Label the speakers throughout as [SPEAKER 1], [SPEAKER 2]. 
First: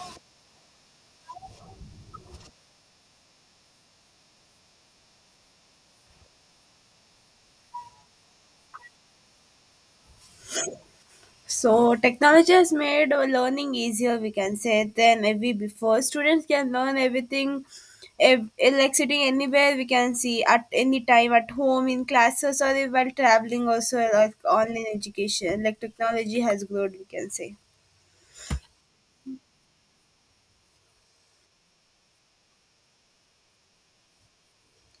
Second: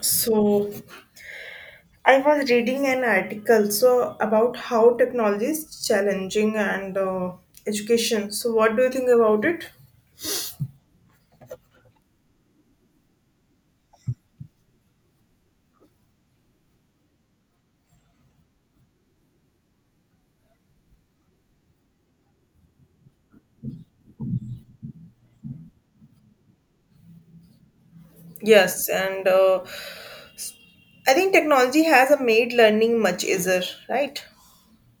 [SPEAKER 1] So I was reading an article about how technology is challenging and education. So what do you think about it?
[SPEAKER 2] So technology has made learning easier, we can say, than ever before. Students can learn everything, like sitting anywhere, we can see, at any time, at home, in classes, or while traveling. Also, like online education, like technology has grown, we can say.
[SPEAKER 1] Yes, and I think technology has made learning much easier, right?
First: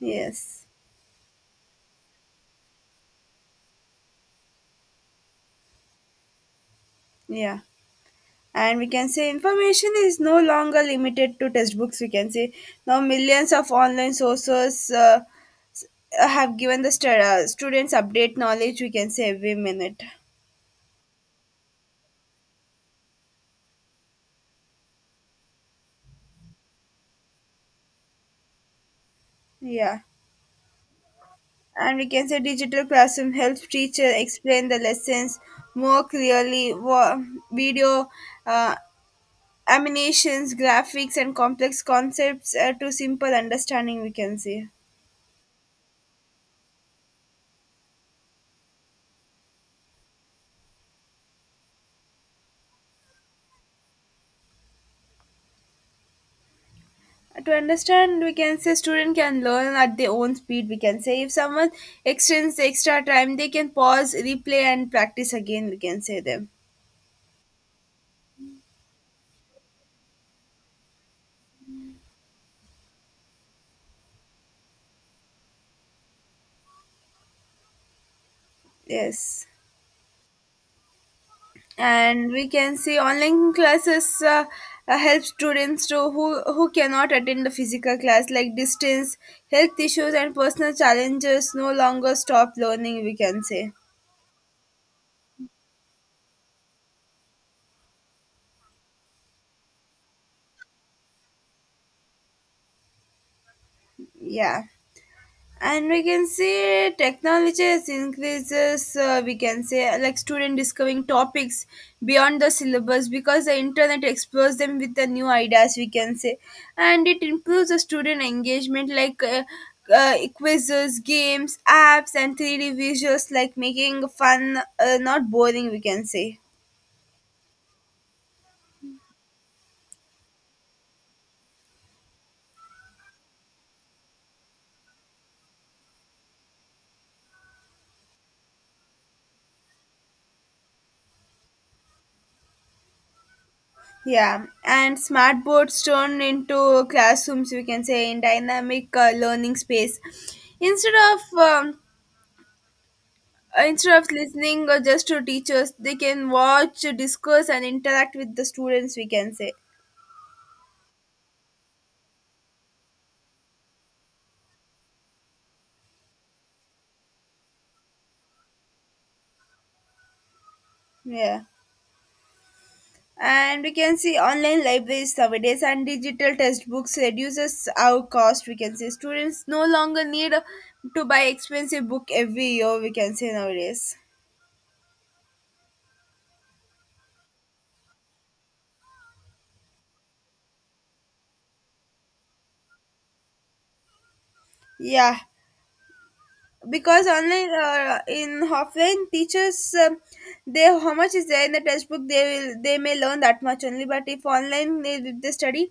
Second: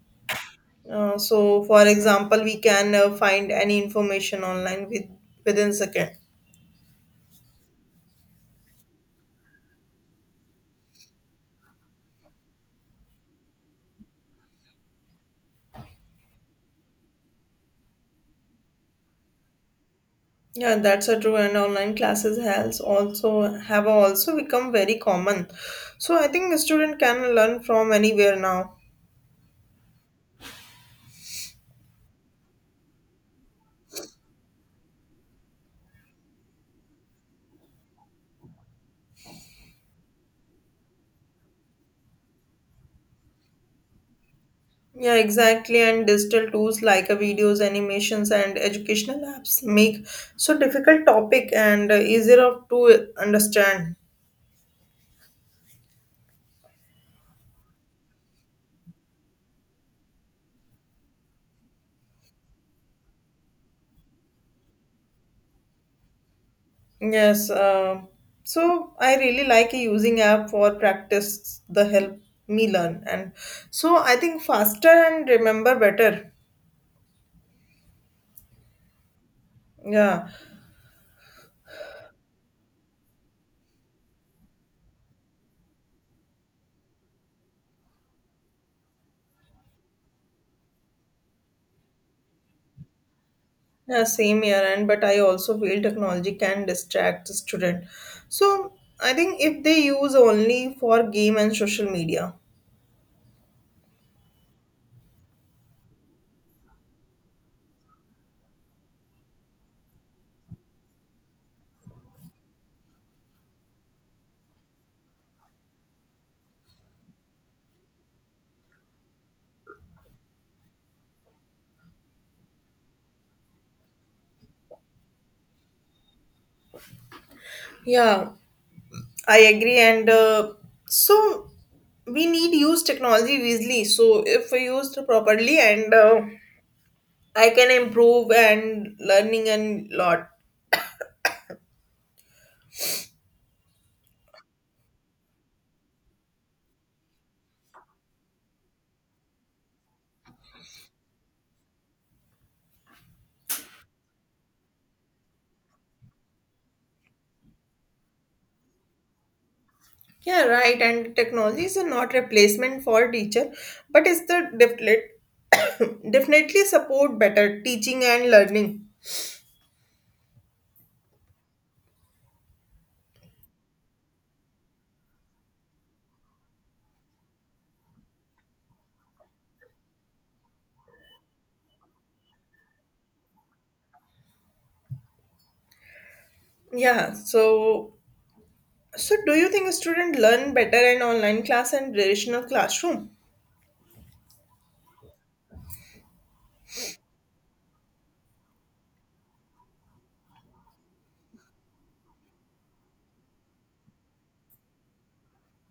[SPEAKER 2] Yes,
[SPEAKER 1] So for example, we can find any information online within second.
[SPEAKER 2] yeah. And we can say information is no longer limited to textbooks. We can say now millions of online sources s- have given the stu- students update knowledge. We can say every minute.
[SPEAKER 1] Yeah, that's a true. And online classes has also have also become very common. So I think a student can learn from anywhere now.
[SPEAKER 2] Yeah, and we can say digital classroom helps teacher explain the lessons more clearly. Video, uh, animations, graphics, and complex concepts to simple understanding, we can say.
[SPEAKER 1] Yeah, exactly. And digital tools like videos, animations, and educational apps make so difficult topic and easier of to understand.
[SPEAKER 2] To understand, we can say student can learn at their own speed, we can say. If someone extends the extra time, they can pause, replay, and practice again, we can say them.
[SPEAKER 1] Yes. So I really like using app for practice. The help me learn, and I think faster and remember better.
[SPEAKER 2] Yes,
[SPEAKER 1] Yeah.
[SPEAKER 2] and we can see online classes help students to who cannot attend the physical class, like distance, health issues, and personal challenges no longer stop learning, we can say.
[SPEAKER 1] Yeah, same here, and but I also feel technology can distract the student. So I think if they use only for game and social media.
[SPEAKER 2] Yeah, and we can say technology has increases, we can say, like student discovering topics beyond the syllabus because the internet explores them with the new ideas, we can say. And it improves the student engagement, like quizzes, games, apps, and 3d visuals, like making fun, not boring, we can say.
[SPEAKER 1] Yeah, I agree, and so we need use technology wisely. So if we used properly, and I can improve and learning and lot.
[SPEAKER 2] Yeah, and smart boards turned into classrooms, we can say, in dynamic learning space. Instead of um, Instead of listening just to teachers, they can watch, discuss, and interact with the students, we can say.
[SPEAKER 1] Yeah, right. And technology is not replacement for teacher, but it's definitely support better teaching and learning.
[SPEAKER 2] Yeah, and we can see online libraries nowadays and digital textbooks reduces our cost, we can say. Students no longer need to buy expensive book every year, we can say nowadays.
[SPEAKER 1] Yeah. So do you think a student learn better in online class and traditional classroom?
[SPEAKER 2] Yeah, because online, in offline teachers, they, how much is there in the textbook they will, they may learn that much only. But if online, they study,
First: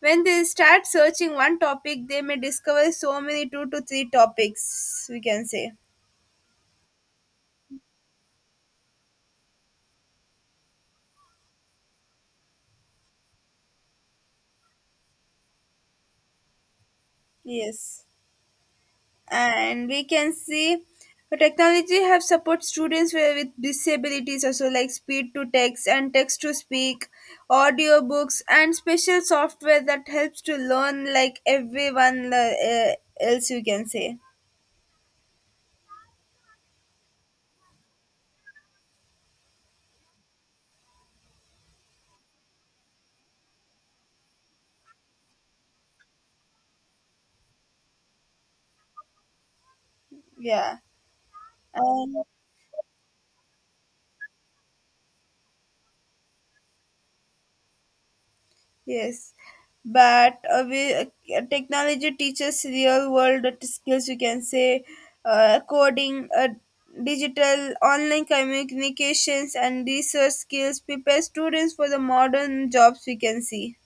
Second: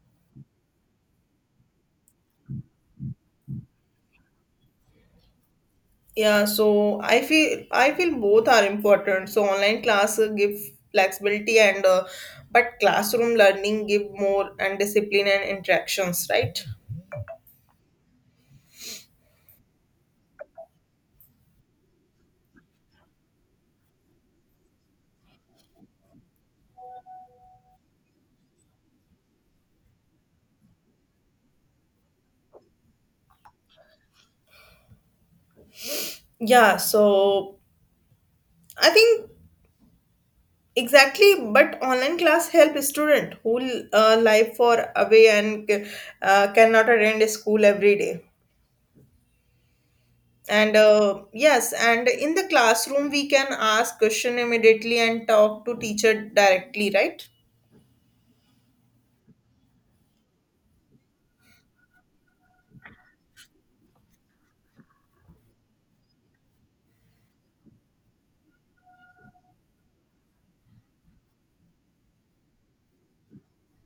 [SPEAKER 2] when they start searching one topic they may discover so many two to three topics, we can say.
[SPEAKER 1] Yeah, so I feel both are important. So online class give flexibility and but classroom learning give more and discipline and interactions, right?
[SPEAKER 2] Yes, and we can see technology have support students with disabilities also, like speed to text and text to speak, audiobooks, and special software that helps to learn like everyone, else, you can say.
[SPEAKER 1] Yeah, so I think exactly, but online class help student who life for away and cannot attend school every day.
[SPEAKER 2] Yeah.
[SPEAKER 1] And yes, and
[SPEAKER 2] Um,
[SPEAKER 1] in the classroom we can ask question immediately and talk to teacher directly, right?
[SPEAKER 2] Yes, but technology teaches real world skills. You can say coding, digital, online communications, and research skills prepare students for the modern jobs, we can see.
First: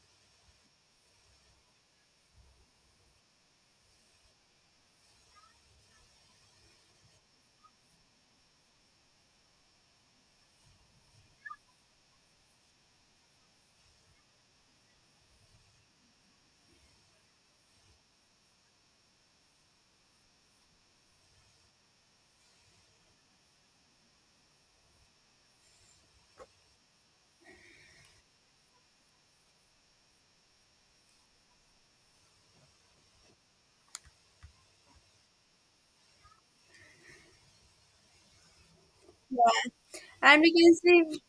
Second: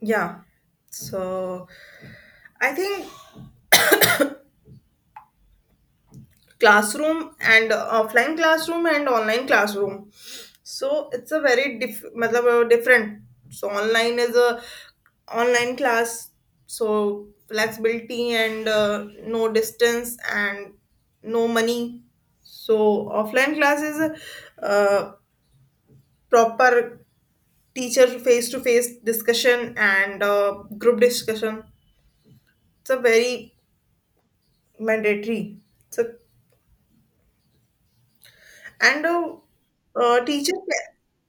[SPEAKER 1] Yeah. So I think classroom and offline classroom and online classroom. So it's a very different. So online is a online class. So flexibility and no distance and no money. So offline class is a proper teacher face to face discussion and group discussion. It's a very mandatory. So and a,
[SPEAKER 2] Yeah, and we
[SPEAKER 1] teacher
[SPEAKER 2] can
[SPEAKER 1] can,
[SPEAKER 2] see,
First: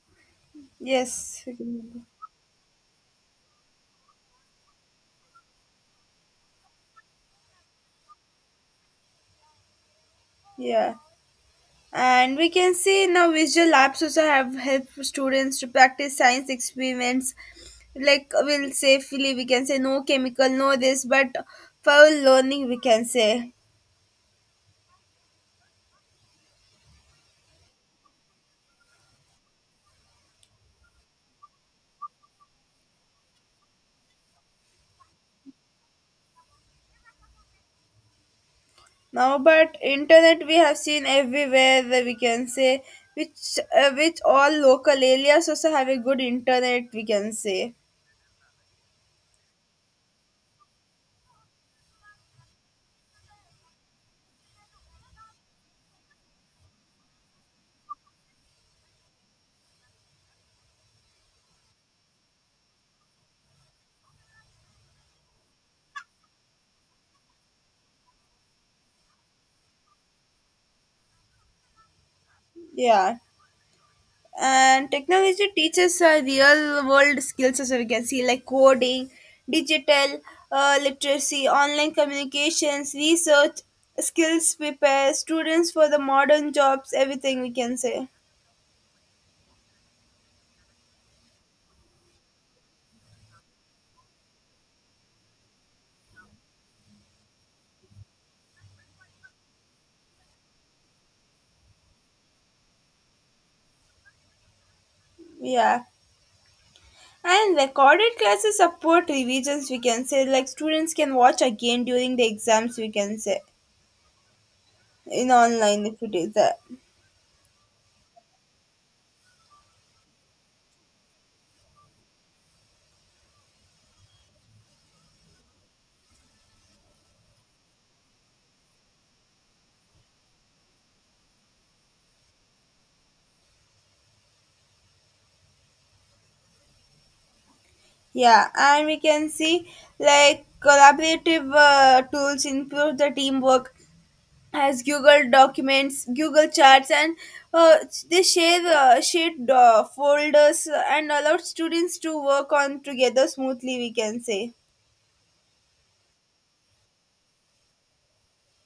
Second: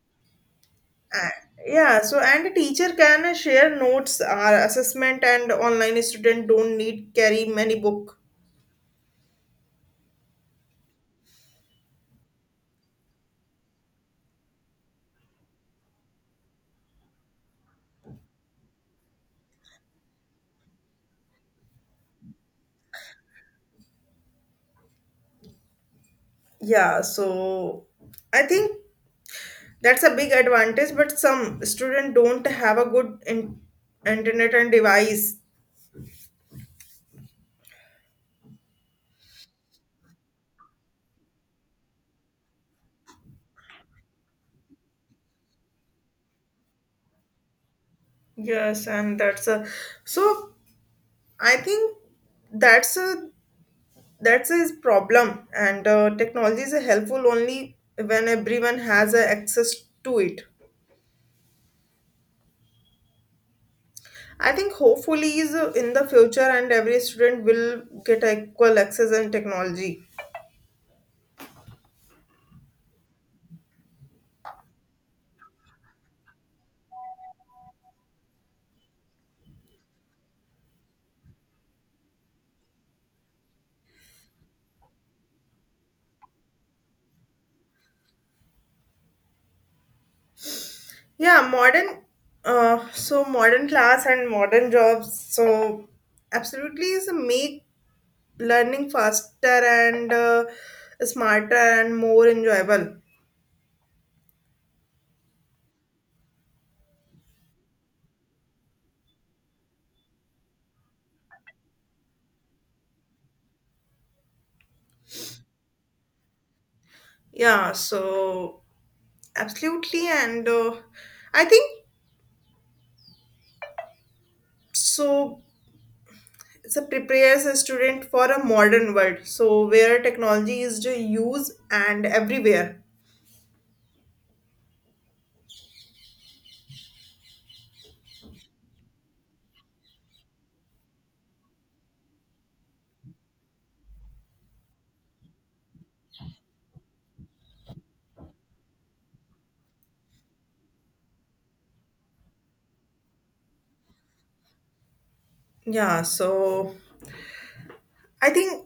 [SPEAKER 1] uh,
[SPEAKER 2] yes, we
[SPEAKER 1] yeah.
[SPEAKER 2] can-
[SPEAKER 1] So and a teacher can share notes. Our assessment and online student don't need carry many book.
[SPEAKER 2] yeah. And we can see now visual apps also have helped students to practice science experiments. Like we'll safely, we can say, no chemical, no this, but for learning, we can say.
[SPEAKER 1] Yeah. So I think that's a big advantage. But some student don't have a good internet and device.
[SPEAKER 2] Now but internet we have seen everywhere, that we can say, which all local areas also have a good internet, we can say.
[SPEAKER 1] Yes, and that's a so I think that's a that's his problem, and technology is helpful only when everyone has access to it. I think hopefully is in the future, and every student will get equal access and technology.
[SPEAKER 2] Yeah. And technology teaches real world skills, as we can see, like coding, digital literacy, online communications, research skills prepare students for the modern jobs, everything we can say.
[SPEAKER 1] Yeah, modern class and modern jobs. So absolutely is make learning faster and smarter and more enjoyable.
[SPEAKER 2] Yeah, and recorded classes support revisions, we can say. Like students can watch again during the exams, we can say, in online if it is that.
[SPEAKER 1] Yeah, so absolutely, and I think so so prepares a student for a modern world so where technology is to use and everywhere.
[SPEAKER 2] Yeah, and we can see like collaborative tools improve the teamwork, has Google Documents, Google Charts, and uh, they share shared folders, and allowed students to work on together smoothly, we can say.
[SPEAKER 1] Yeah, so I think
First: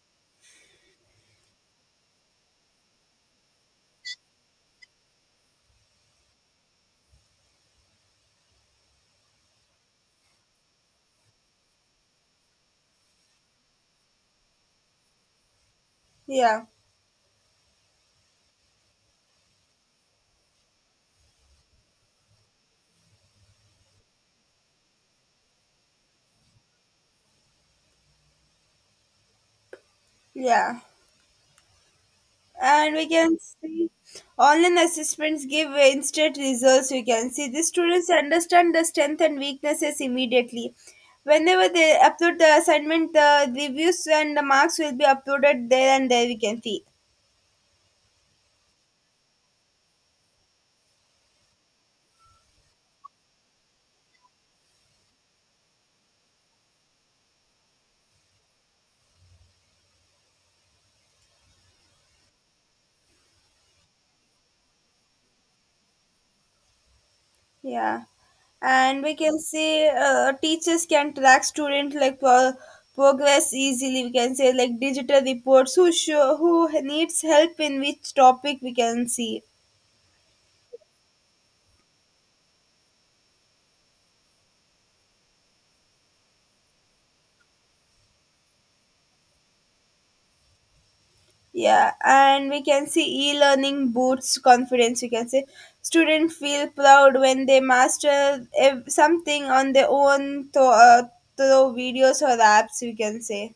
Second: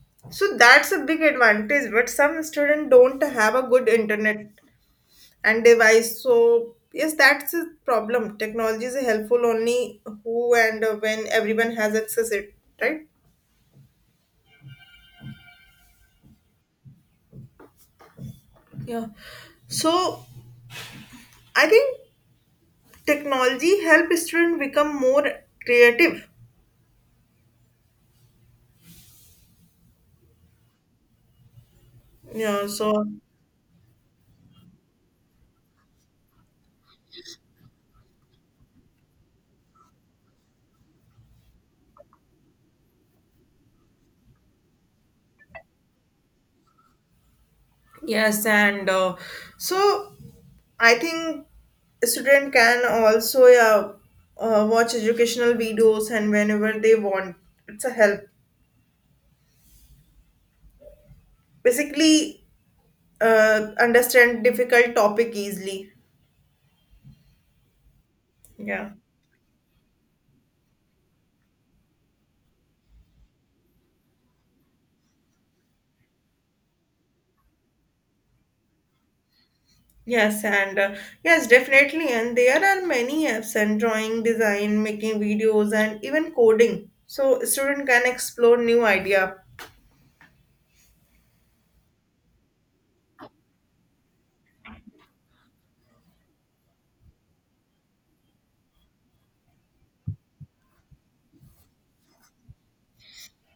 [SPEAKER 1] so that's a big advantage but some students don't have a good internet and device. So yes, that's a problem. Technology is helpful only who and when everyone has access it, right?
[SPEAKER 2] yeah,
[SPEAKER 1] Yeah, so I think technology help students become more creative.
[SPEAKER 2] yeah,
[SPEAKER 1] Yeah,
[SPEAKER 2] and
[SPEAKER 1] so
[SPEAKER 2] we can see online assessments give instant results. We can see the students understand the strength and weaknesses immediately. Whenever they upload the assignment, the reviews and the marks will be uploaded there and there, we can see.
[SPEAKER 1] yes, and so I think a student can also yeah, watch educational videos and whenever they want, it's a help. Basically, understand difficult topic easily.
[SPEAKER 2] Yeah,
[SPEAKER 1] Yeah.
[SPEAKER 2] and we can say teachers can track student like progress easily, we can say. Like digital reports who show who needs help in which topic, we can see.
[SPEAKER 1] Yes, and yes, definitely. And there are many apps and drawing, design, making videos, and even coding. So student can explore new idea.
[SPEAKER 2] Yeah, and we can see e-learning boosts confidence, we can say. Students feel proud when they master something on their own through, through videos or apps, we can say.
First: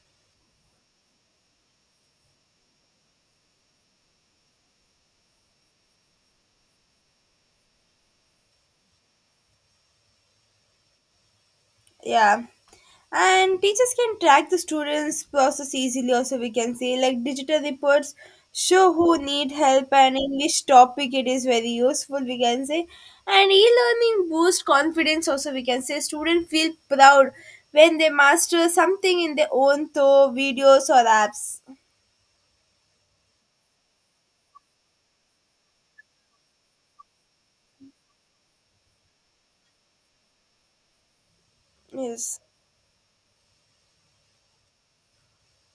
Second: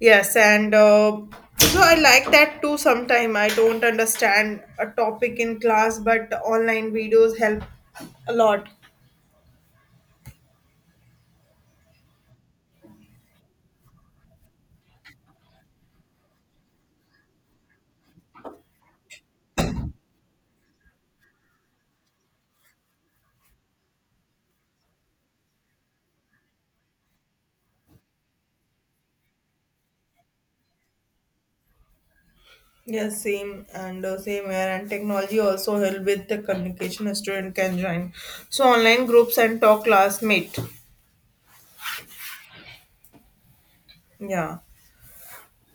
[SPEAKER 1] Yes, and so I like that too. Sometime I don't understand a topic in class, but online videos help a lot.
[SPEAKER 2] Yeah, and teachers can track the students process easily also, we can say. Like digital reports show who need help and in which topic, it is very useful, we can say. And e-learning boost confidence also, we can say. Students feel proud when they master something in their own through videos or apps.
[SPEAKER 1] Yes, same here. And technology also help with the communication. A student can join online groups and talk classmate.
[SPEAKER 2] Yes.
[SPEAKER 1] Yeah,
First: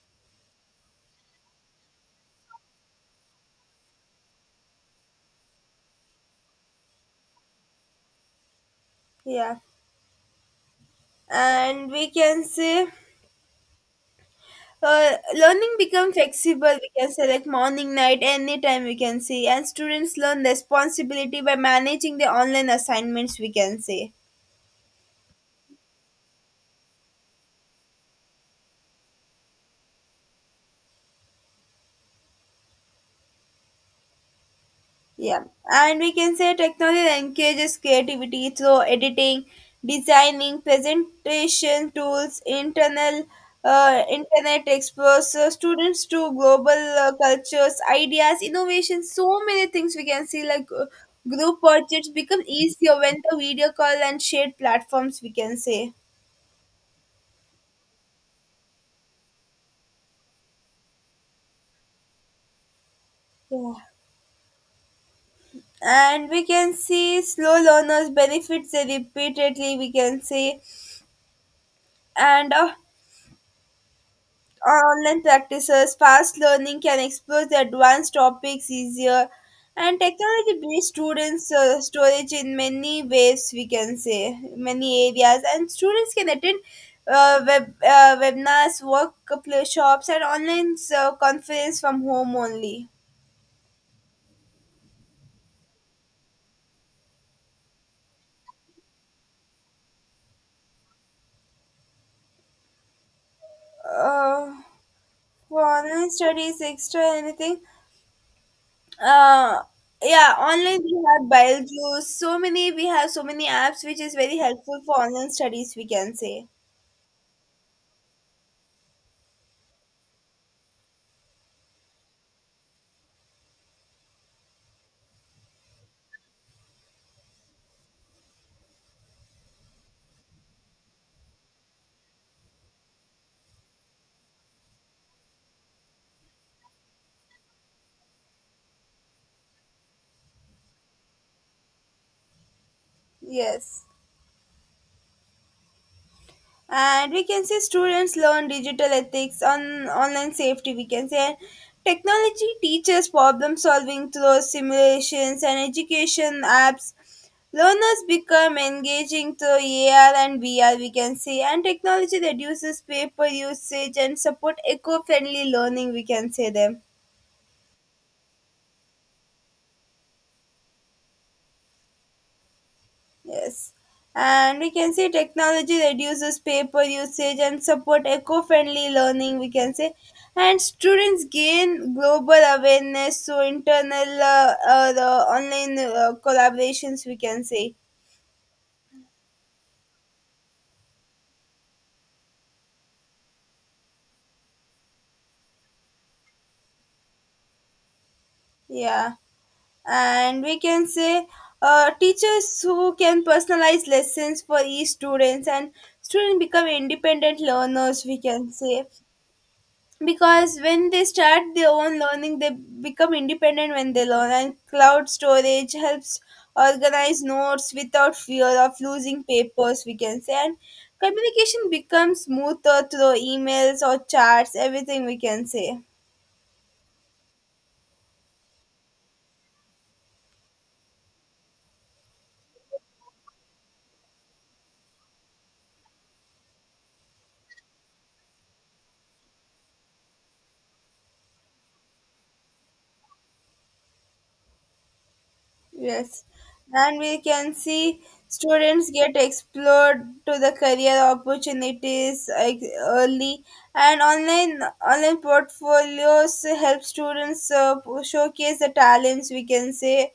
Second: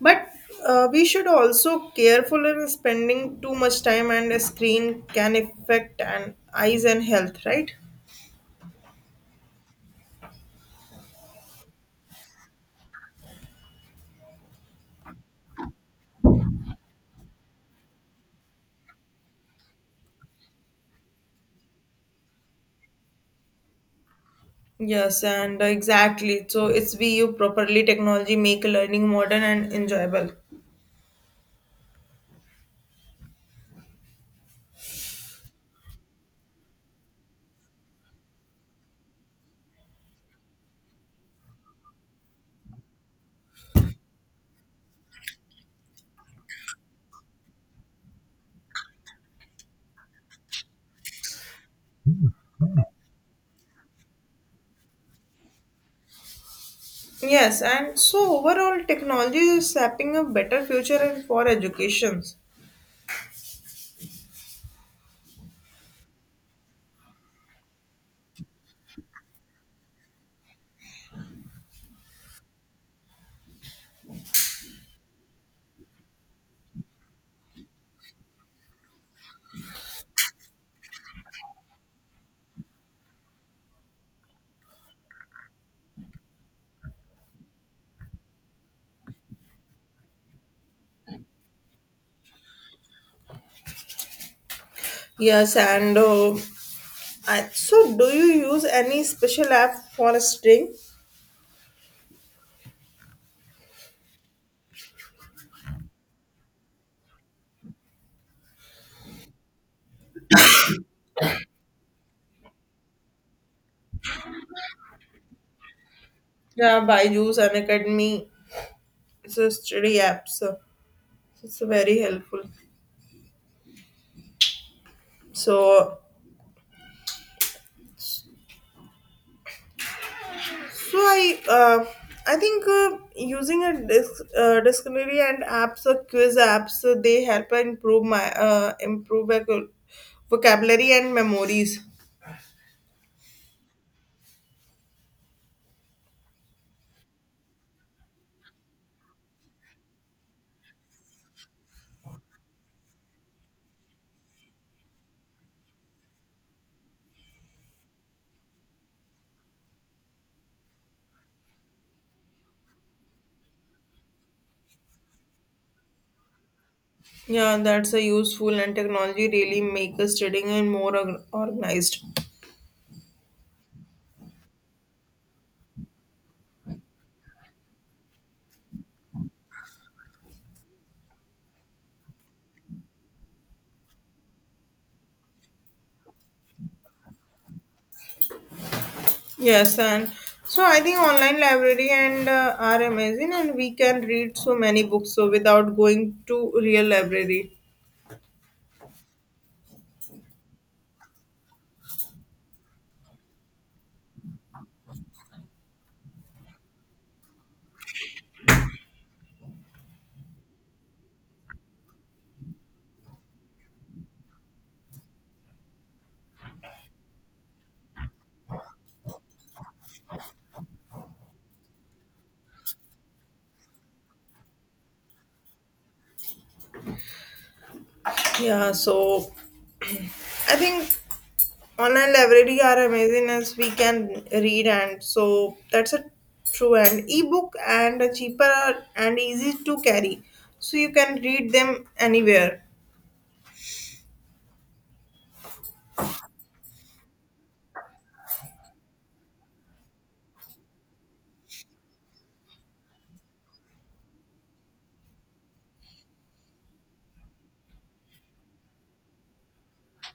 [SPEAKER 1] but we should also careful in spending too much time and a screen can affect and eyes and health, right?
[SPEAKER 2] Yeah, and we can say learning become flexible. We can select morning, night, anytime, we can say. And students learn responsibility by managing the online assignments, we can say.
[SPEAKER 1] Yes, and exactly. So it's we you properly technology make learning modern and enjoyable.
[SPEAKER 2] Yeah, and we can say technology encourages creativity through editing, designing, presentation tools, internal internet explores students to global cultures, ideas, innovations. So many things we can see, like group projects become easier when the video call and shared platforms, we can say.
[SPEAKER 1] Yes, and so overall technology is shaping a better future and for educations.
[SPEAKER 2] Yeah. And we can see slow learners benefits repeatedly, we can say. And online practices, fast learning can explore the advanced topics easier, and technology based students storage in many ways, we can say, many areas, and students can attend webinars, workshops, and online conference from home only.
[SPEAKER 1] Yes, and do you use any special app for studying?
[SPEAKER 2] Uh, for online studies, extra anything. Uh, yeah, online we have Beljus. So many, we have so many apps which is very helpful for online studies, we can say.
[SPEAKER 1] Yeah, Byju's and Academy. It's a study app, so it's very helpful. So So I think using a dictionary and apps or quiz apps, they help improve my vocabulary and memories.
[SPEAKER 2] Yes. And we can say students learn digital ethics on online safety, we can say. Technology teaches problem solving through simulations and education apps. Learners become engaging through AR and VR, we can say. And technology reduces paper usage and support eco-friendly learning, we can say them.
[SPEAKER 1] Yeah, that's a useful and technology really make us studying and more organized.
[SPEAKER 2] Yes. And we can say technology reduces paper usage and support eco-friendly learning, we can say. And students gain global awareness through internal the online collaborations, we can say.
[SPEAKER 1] Yes, and so I think online library and are amazing, and we can read so many books so without going to real library.
[SPEAKER 2] Yeah. And we can say teachers who can personalize lessons for each students, and students become independent learners, we can say. Because when they start their own learning, they become independent when they learn. And cloud storage helps organize notes without fear of losing papers, we can say. And communication becomes smoother through emails or charts, everything we can say.
[SPEAKER 1] Yeah, so I think online library are amazing as we can read and so that's a true. And ebook and cheaper and easy to carry, so you can read them anywhere.
[SPEAKER 2] Yes, and we can see students get explored to the career opportunities like early, and online portfolios help students showcase the talents, we can say.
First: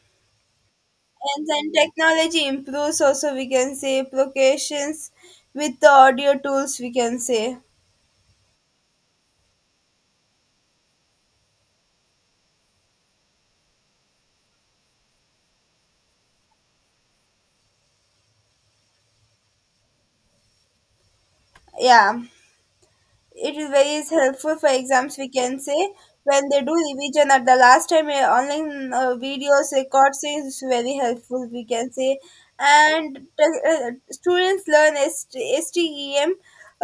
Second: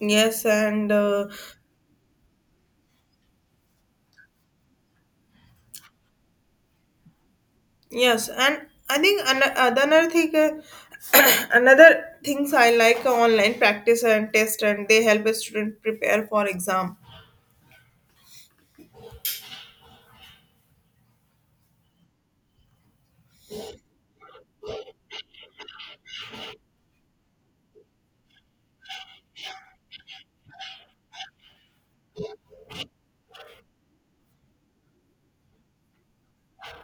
[SPEAKER 1] Yes, and
[SPEAKER 2] And then technology improves also, we can say, applications with the audio tools, we can say.
[SPEAKER 1] yes, and I think another thing another things I like online practice and test and they help a student prepare for exam.
[SPEAKER 2] Yeah. It is very is helpful for exams, we can say, when they do revision at the last time. Online videos records is very helpful, we can say. And students learn S STEM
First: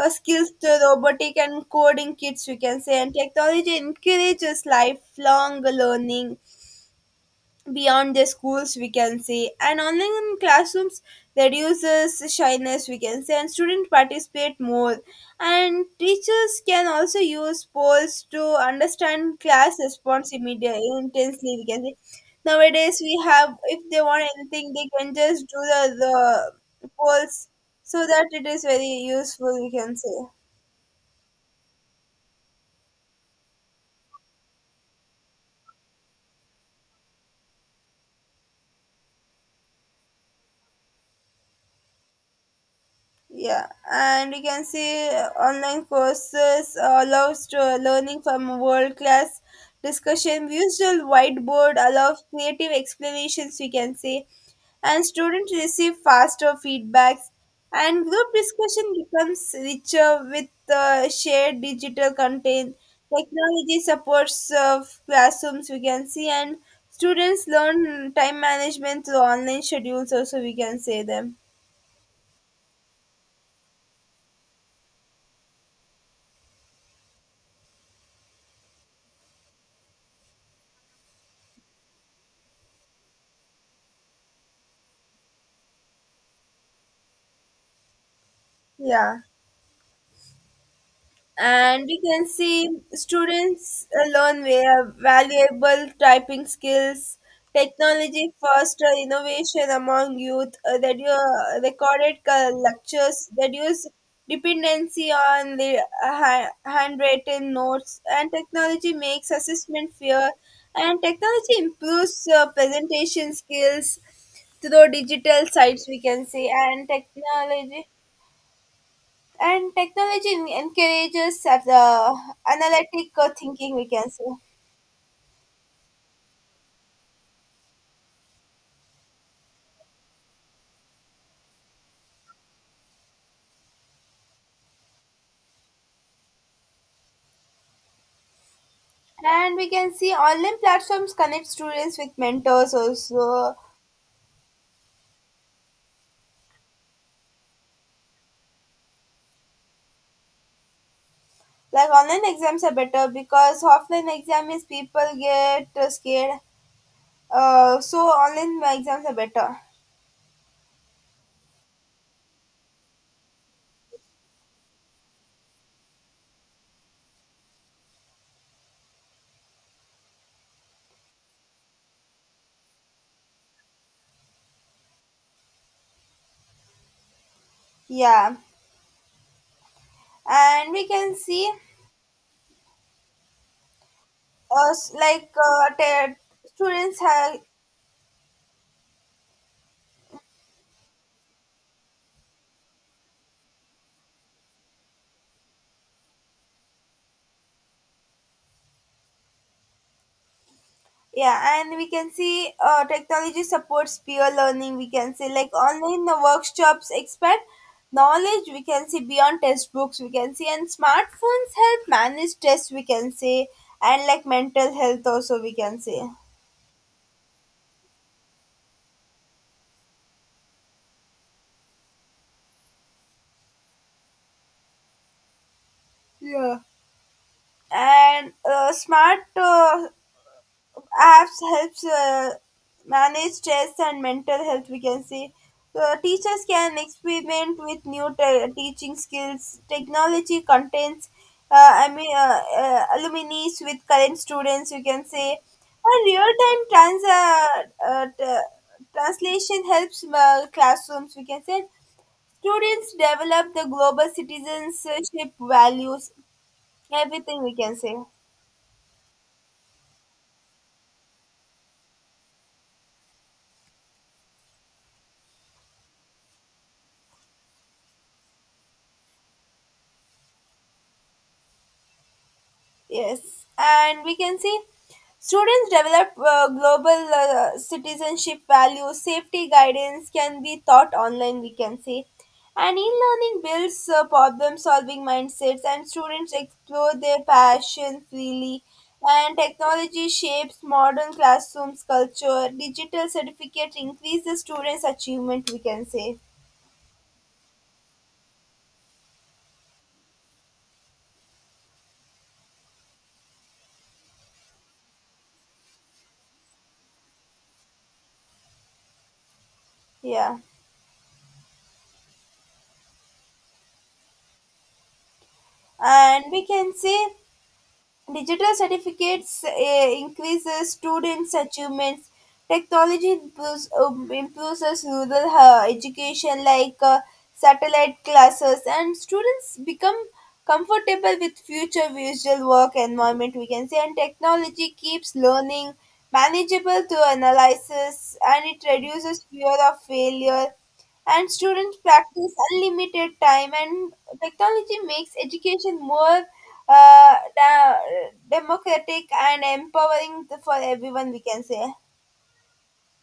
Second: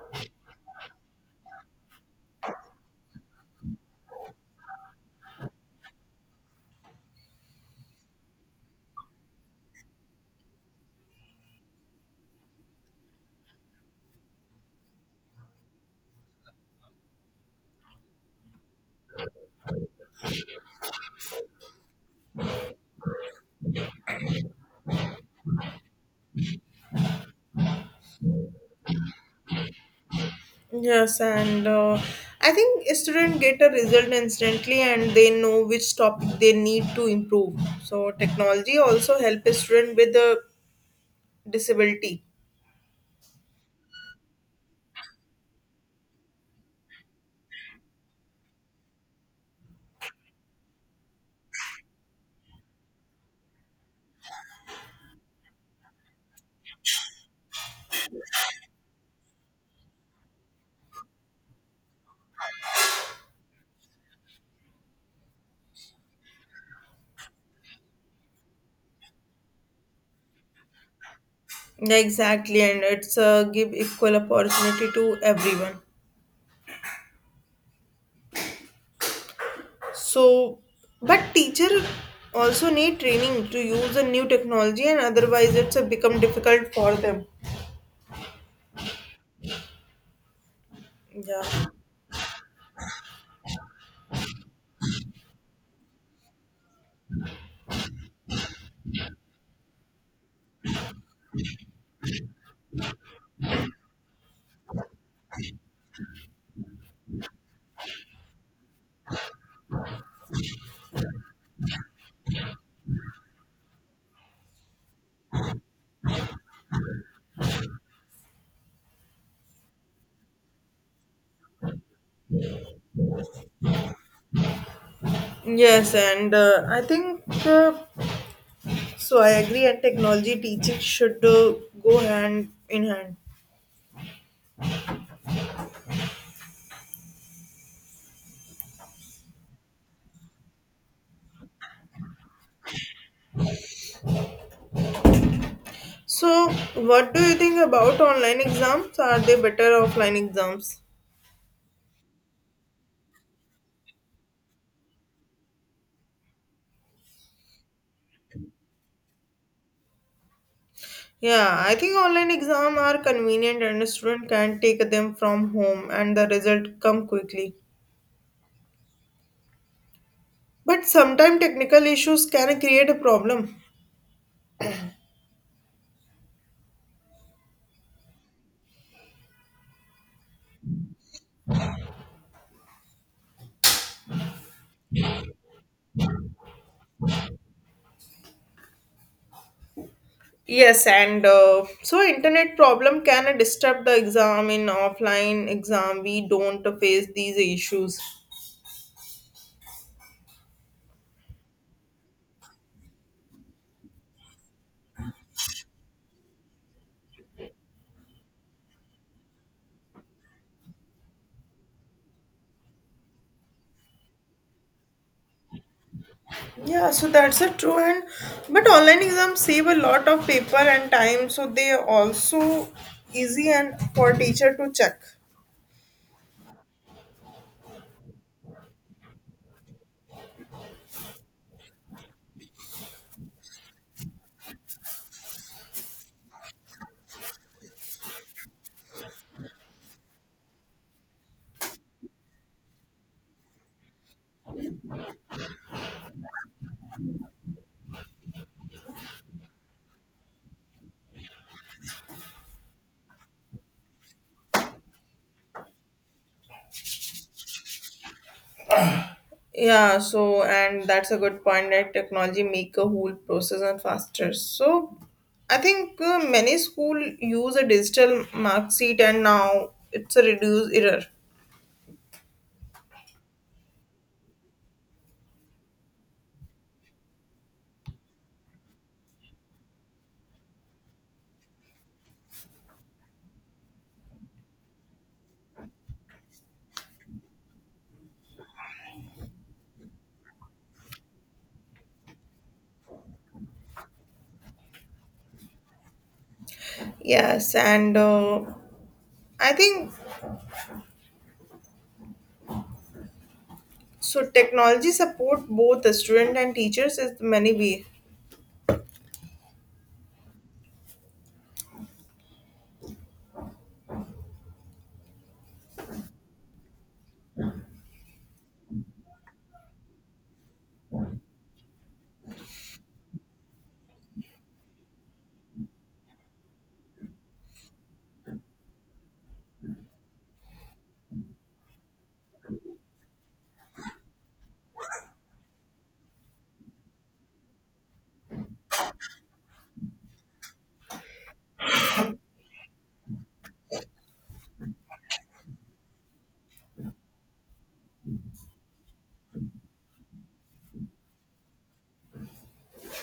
[SPEAKER 2] skills to robotic and coding kits, we can say. And technology encourages lifelong learning beyond their schools, we can say. And online classrooms reduces shyness, we can say, and students participate more. And teachers can also use polls to understand class response immediately intensely, we can say. Nowadays we have, if they want anything they can just do the polls, so that it is very useful, we can say.
[SPEAKER 1] Yes, and I think students get a result instantly and they know which topic they need to improve. So technology also help a student with a disability.
[SPEAKER 2] Yeah, and you can see online courses allows to learning from world class discussion. Visual whiteboard allows creative explanations, we can say. And students receive faster feedbacks, and group discussion becomes richer with shared digital content. Technology supports classrooms, we can see. And students learn time management through online schedules also, we can say them.
[SPEAKER 1] Yeah, exactly, and it's give equal opportunity to everyone. So, but teacher also need training to use a new technology, and otherwise it's become difficult for them.
[SPEAKER 2] Yeah.
[SPEAKER 1] Yeah.
[SPEAKER 2] And you can see students learn valuable typing skills. Technology foster innovation among youth, that you recorded lectures reduce dependency on the handwritten notes. And technology makes assessment fair, and technology improves presentation skills through digital sites, we can say. And technology encourages the analytic thinking, we can say.
[SPEAKER 1] Yes, and I think uh, So I agree, and technology teaching should go hand in hand.
[SPEAKER 2] And we can see online platforms connect students with mentors also.
[SPEAKER 1] So, what do you think about online exams? Are they better offline exams?
[SPEAKER 2] Like online exams are better because offline exam is people get scared. So online exams are better.
[SPEAKER 1] Yeah, I think online exam are convenient and a student can take them from home and the result come quickly. But sometimes technical issues can create a problem.
[SPEAKER 2] Yeah, and we can see uh, s- like uh, te- students have.
[SPEAKER 1] Yes, and internet problem can disturb the exam in offline exam. We don't face these issues.
[SPEAKER 2] Yeah, and we can see technology supports peer learning, we can say. Like online workshops expand knowledge, we can see, beyond textbooks, we can see. And smartphones help manage stress, we can say, and like mental health also, we can say.
[SPEAKER 1] Yeah, so that's a true and but online exams save a lot of paper and time, so they are also easy and for teacher to check.
[SPEAKER 2] Yeah. And smart apps helps manage stress and mental health, we can say. Teachers can experiment with new teaching skills, technology contents, alumni with current students, you can say. And real-time uh, t- translation helps classrooms, we can say. Students develop the global citizenship values, everything we can say.
[SPEAKER 1] Yeah, so and that's a good point that technology make a whole process and faster. So I think many school use a digital mark sheet and now it's a reduce error.
[SPEAKER 2] Yes, and we can see students develop global citizenship values, safety guidance can be taught online, we can say. And e learning builds problem solving mindsets, and students explore their passion freely. And technology shapes modern classrooms culture. Digital certificate increases students' achievement, we can say.
[SPEAKER 1] Yes, and I think so technology support both the student and teachers is many way.
[SPEAKER 2] Yeah. And we can say digital certificates increases students' achievements. Technology improves, improves rural education like satellite classes, and students become comfortable with future visual work environment, we can say. And technology keeps learning manageable through analysis, and it reduces fear of failure, and students practice unlimited time, and technology makes education more uh, da- democratic and empowering for everyone, we can say.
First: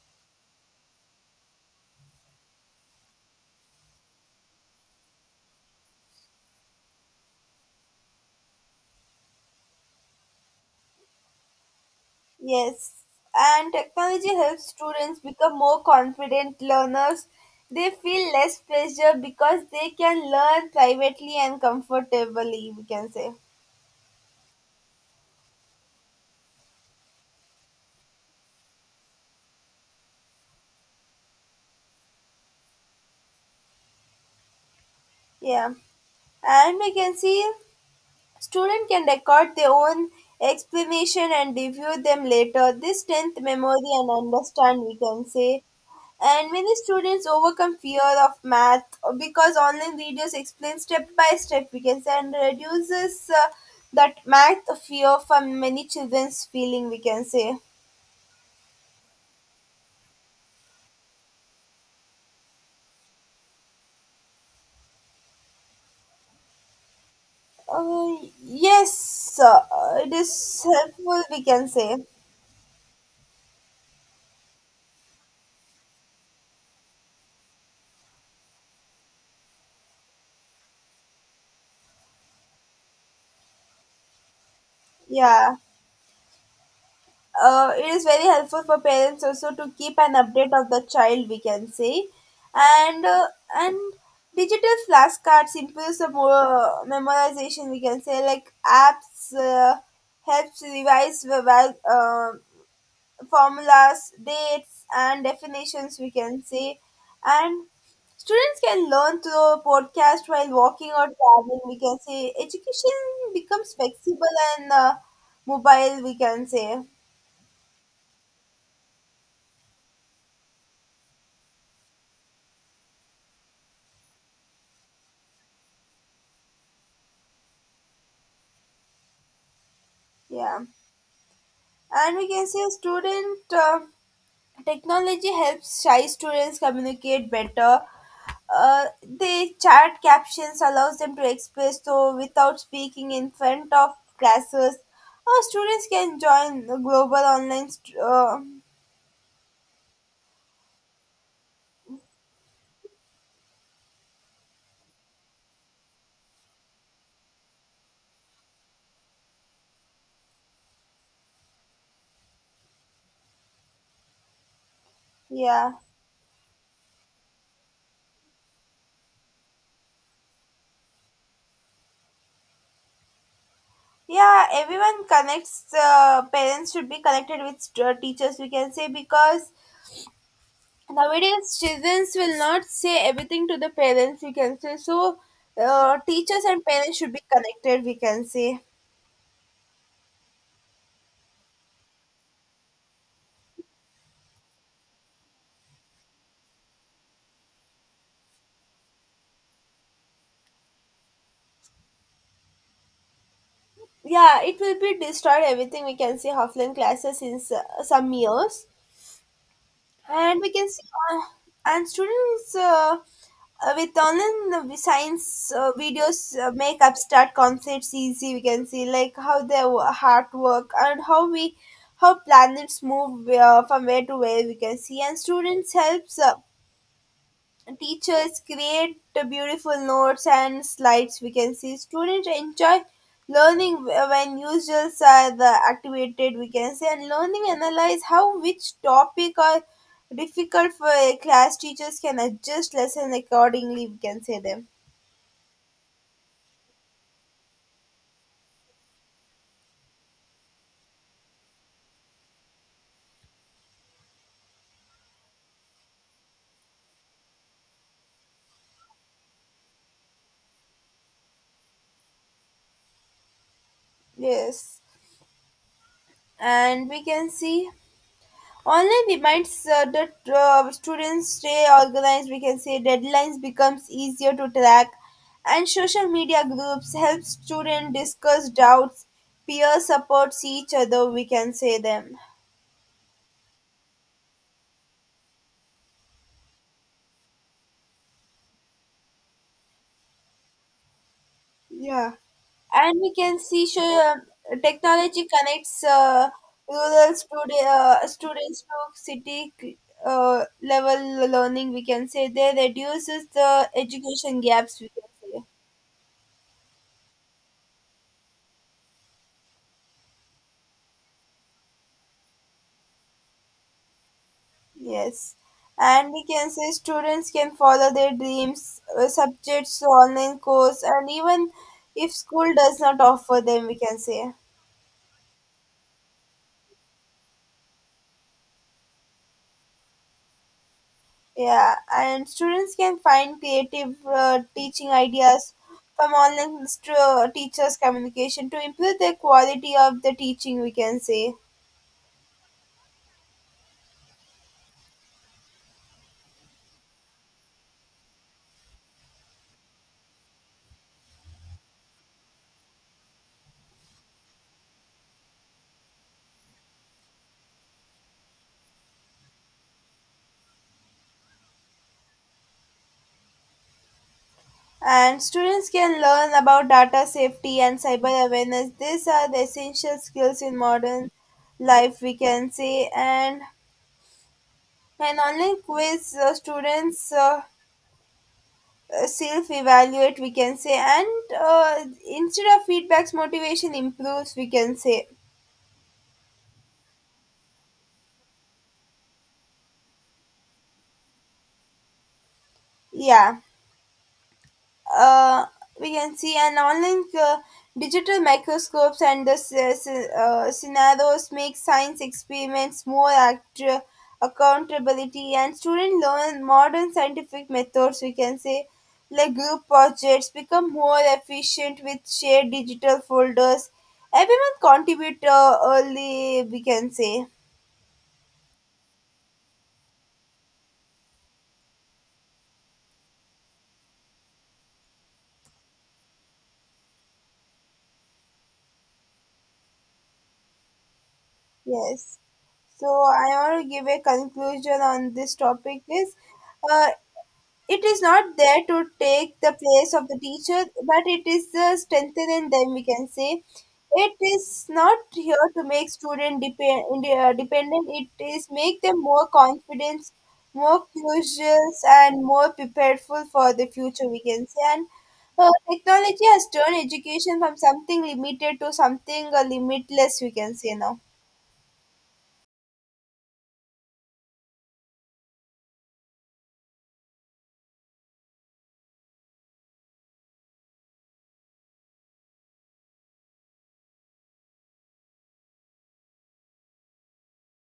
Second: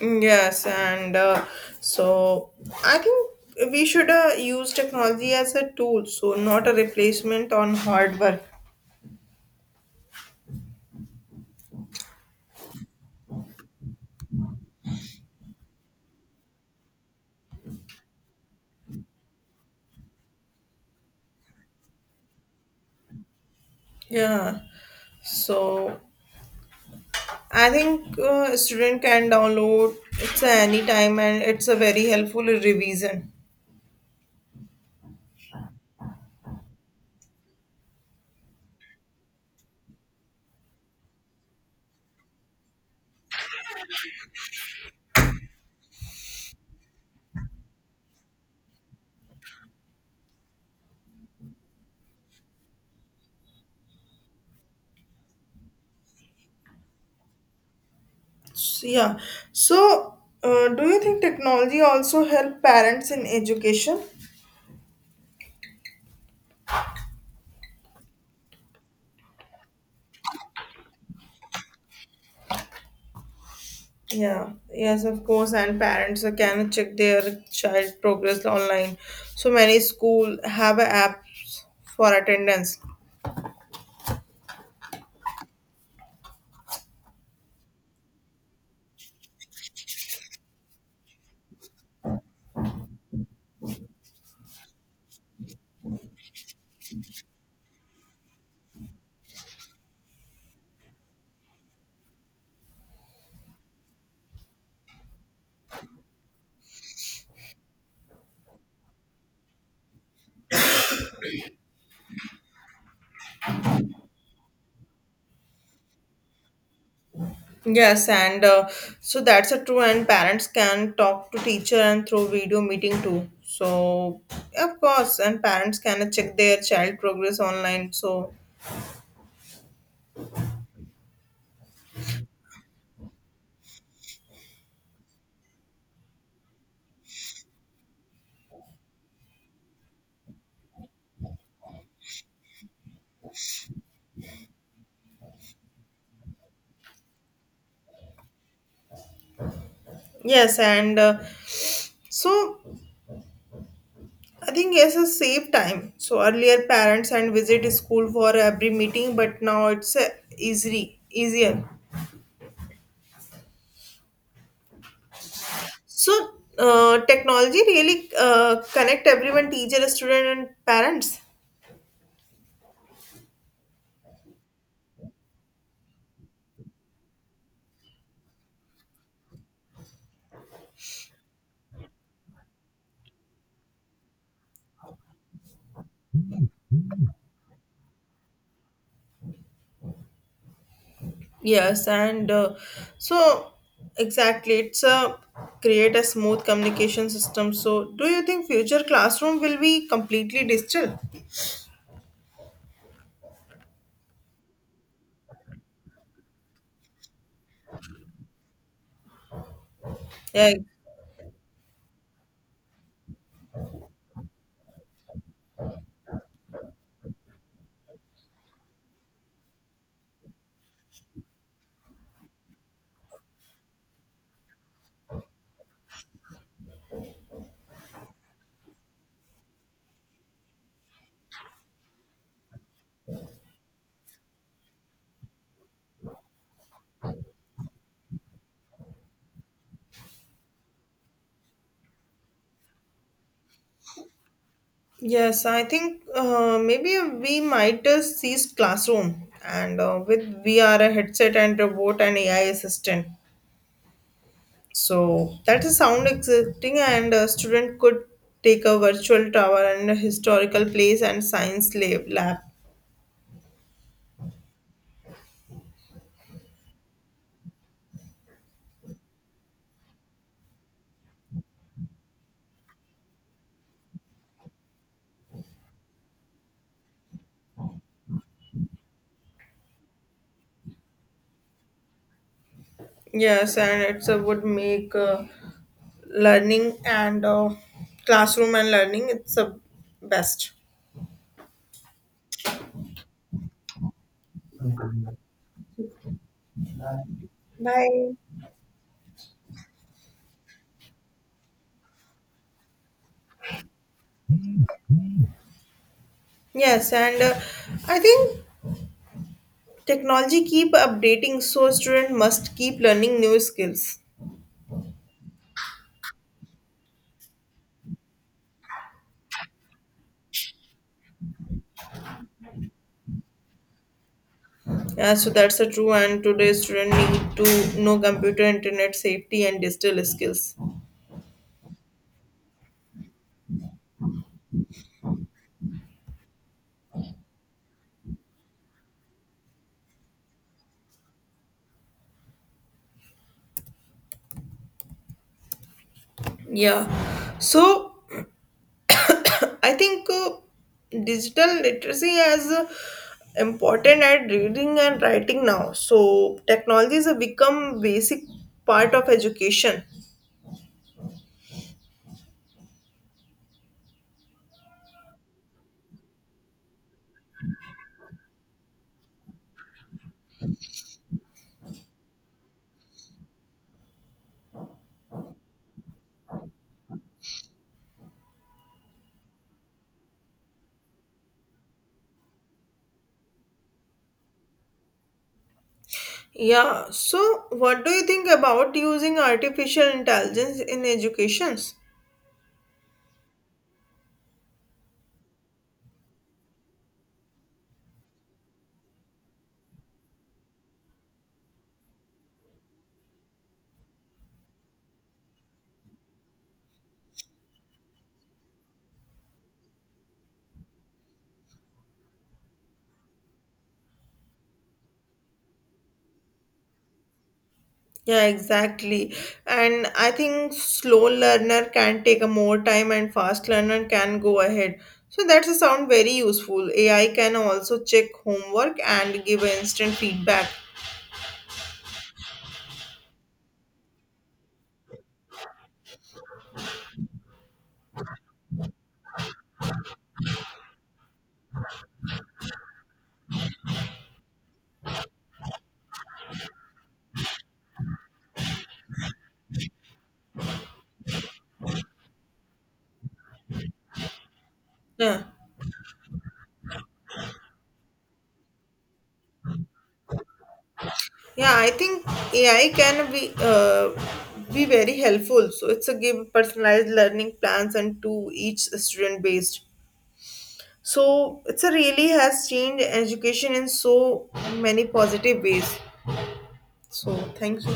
[SPEAKER 1] Yes, and so I think we should use technology as a tool, so not a replacement on hard work.
[SPEAKER 2] Yes, and technology helps students become more confident learners. They feel less pressure because they can learn privately and comfortably, we can say.
[SPEAKER 1] Yeah. So I think student can download it's any time and it's a very helpful revision.
[SPEAKER 2] Yeah, and we can see students can record their own explanation and review them later. This strengthens memory and understand, we can say. And many students overcome fear of math because online videos explain step by step, we can say, and reduces that math fear from many children's feeling, we can say.
[SPEAKER 1] So, yeah. So do you think technology also help parents in education?
[SPEAKER 2] Uh, yes, it is helpful, we can say.
[SPEAKER 1] Yeah, yes, of course, and parents can check their child progress online. So many school have apps for attendance.
[SPEAKER 2] Yeah, it is very helpful for parents also to keep an update of the child, we can say. And uh, and digital flashcards improves the more memorization, we can say, like apps helps revise the formulas, dates and definitions, we can say. And students can learn through a podcast while walking or traveling, we can say. Education becomes flexible and mobile, we can say.
[SPEAKER 1] Yes, and so that's a true, and parents can talk to teacher and through video meeting too. So of course, and parents can check their child progress online. So
[SPEAKER 2] Yeah. And we can see a student Technology helps shy students communicate better. The chat captions allows them to express so without speaking in front of classes. Our students can join the global online.
[SPEAKER 1] yes, and so I think yes, a save time. So earlier parents and visit school for every meeting, but now it's easy, easier.
[SPEAKER 2] Yeah,
[SPEAKER 1] So technology really connect everyone, teacher, student, and parents.
[SPEAKER 2] yeah. Everyone connects. Parents should be connected with teachers, we can say, because nowadays children will not say everything to the parents, we can say. So teachers and parents should be connected, we can say.
[SPEAKER 1] Yes, and so exactly, it's a create a smooth communication system. So do you think future classroom will be completely digital?
[SPEAKER 2] Yeah, it will be destroyed everything, we can say, offline classes in some years, and we
[SPEAKER 1] Yeah,
[SPEAKER 2] can see. Uh, and students With online science videos make abstract concepts easy, we can see, like how their heart work, and how we, how planets move from where to where, we can see. And students helps teachers create the beautiful notes and slides, we can see. Students enjoy learning when usuals are the activated, we can say. And learning analyze how which topic are difficult for a class, teachers can adjust lesson accordingly, we can say them.
[SPEAKER 1] yes, I think maybe we might just seize classroom and with VR, headset, and robot and AI assistant. So that is sound existing, and a student could take a virtual tower and a historical place and science lab.
[SPEAKER 2] Yes, and we can see online reminds that students stay organized, we can say. Deadlines becomes easier to track, and social media groups help students discuss doubts. Peer supports each other, we can say them.
[SPEAKER 1] Yes, and it's a would make learning and classroom and learning it's the best.
[SPEAKER 2] Yeah, and we can see, sure, technology connects rural
[SPEAKER 1] Bye.
[SPEAKER 2] students to city level learning, we can say. They reduces the education gaps, we can say.
[SPEAKER 1] Yes, and I think technology keep updating, so student must keep learning new skills.
[SPEAKER 2] Yes, and we can say students can follow their dreams, subjects, to online course, and even if school does not offer them, we can say.
[SPEAKER 1] So that's a true. And today student need to know computer, internet safety, and digital skills.
[SPEAKER 2] Yeah, and students can find creative teaching ideas from online teachers' communication to improve the quality of the teaching, we can say.
[SPEAKER 1] Yeah. So I think digital literacy is important at reading and writing now. So technologies have become basic part of education.
[SPEAKER 2] And students can learn about data safety and cyber awareness. These are the essential skills in modern life, we can say. And an online quiz, students self evaluate, we can say, and instead of feedbacks, motivation improves, we can say.
[SPEAKER 1] Yeah. So what do you think about using artificial intelligence in educations?
[SPEAKER 2] Yeah. uh, we can see an online digital microscopes and the scenarios make science experiments more accountability, and students learn modern scientific methods, we can say. Like group projects become more efficient with shared digital folders, everyone contribute early, we can say.
[SPEAKER 1] Yeah, exactly. And I think slow learner can take a more time and fast learner can go ahead. So that's a sound very useful. AI can also check homework and give instant feedback.
[SPEAKER 2] Yes, so I want to give a conclusion on this topic is, uh, it is not there to take the place of the teacher, but it is strengthening them, we can say. It is not here to make student depend, dependent, it is make them more confident, more curious and more prepared for the future, we can say. And
[SPEAKER 1] Yeah.
[SPEAKER 2] technology has turned education from something limited to something limitless, we can say now.
[SPEAKER 1] Yeah, I think AI can be very helpful. So it's a give personalized learning plans and to each student based. So it's a really has changed education in so many positive ways. So thank you.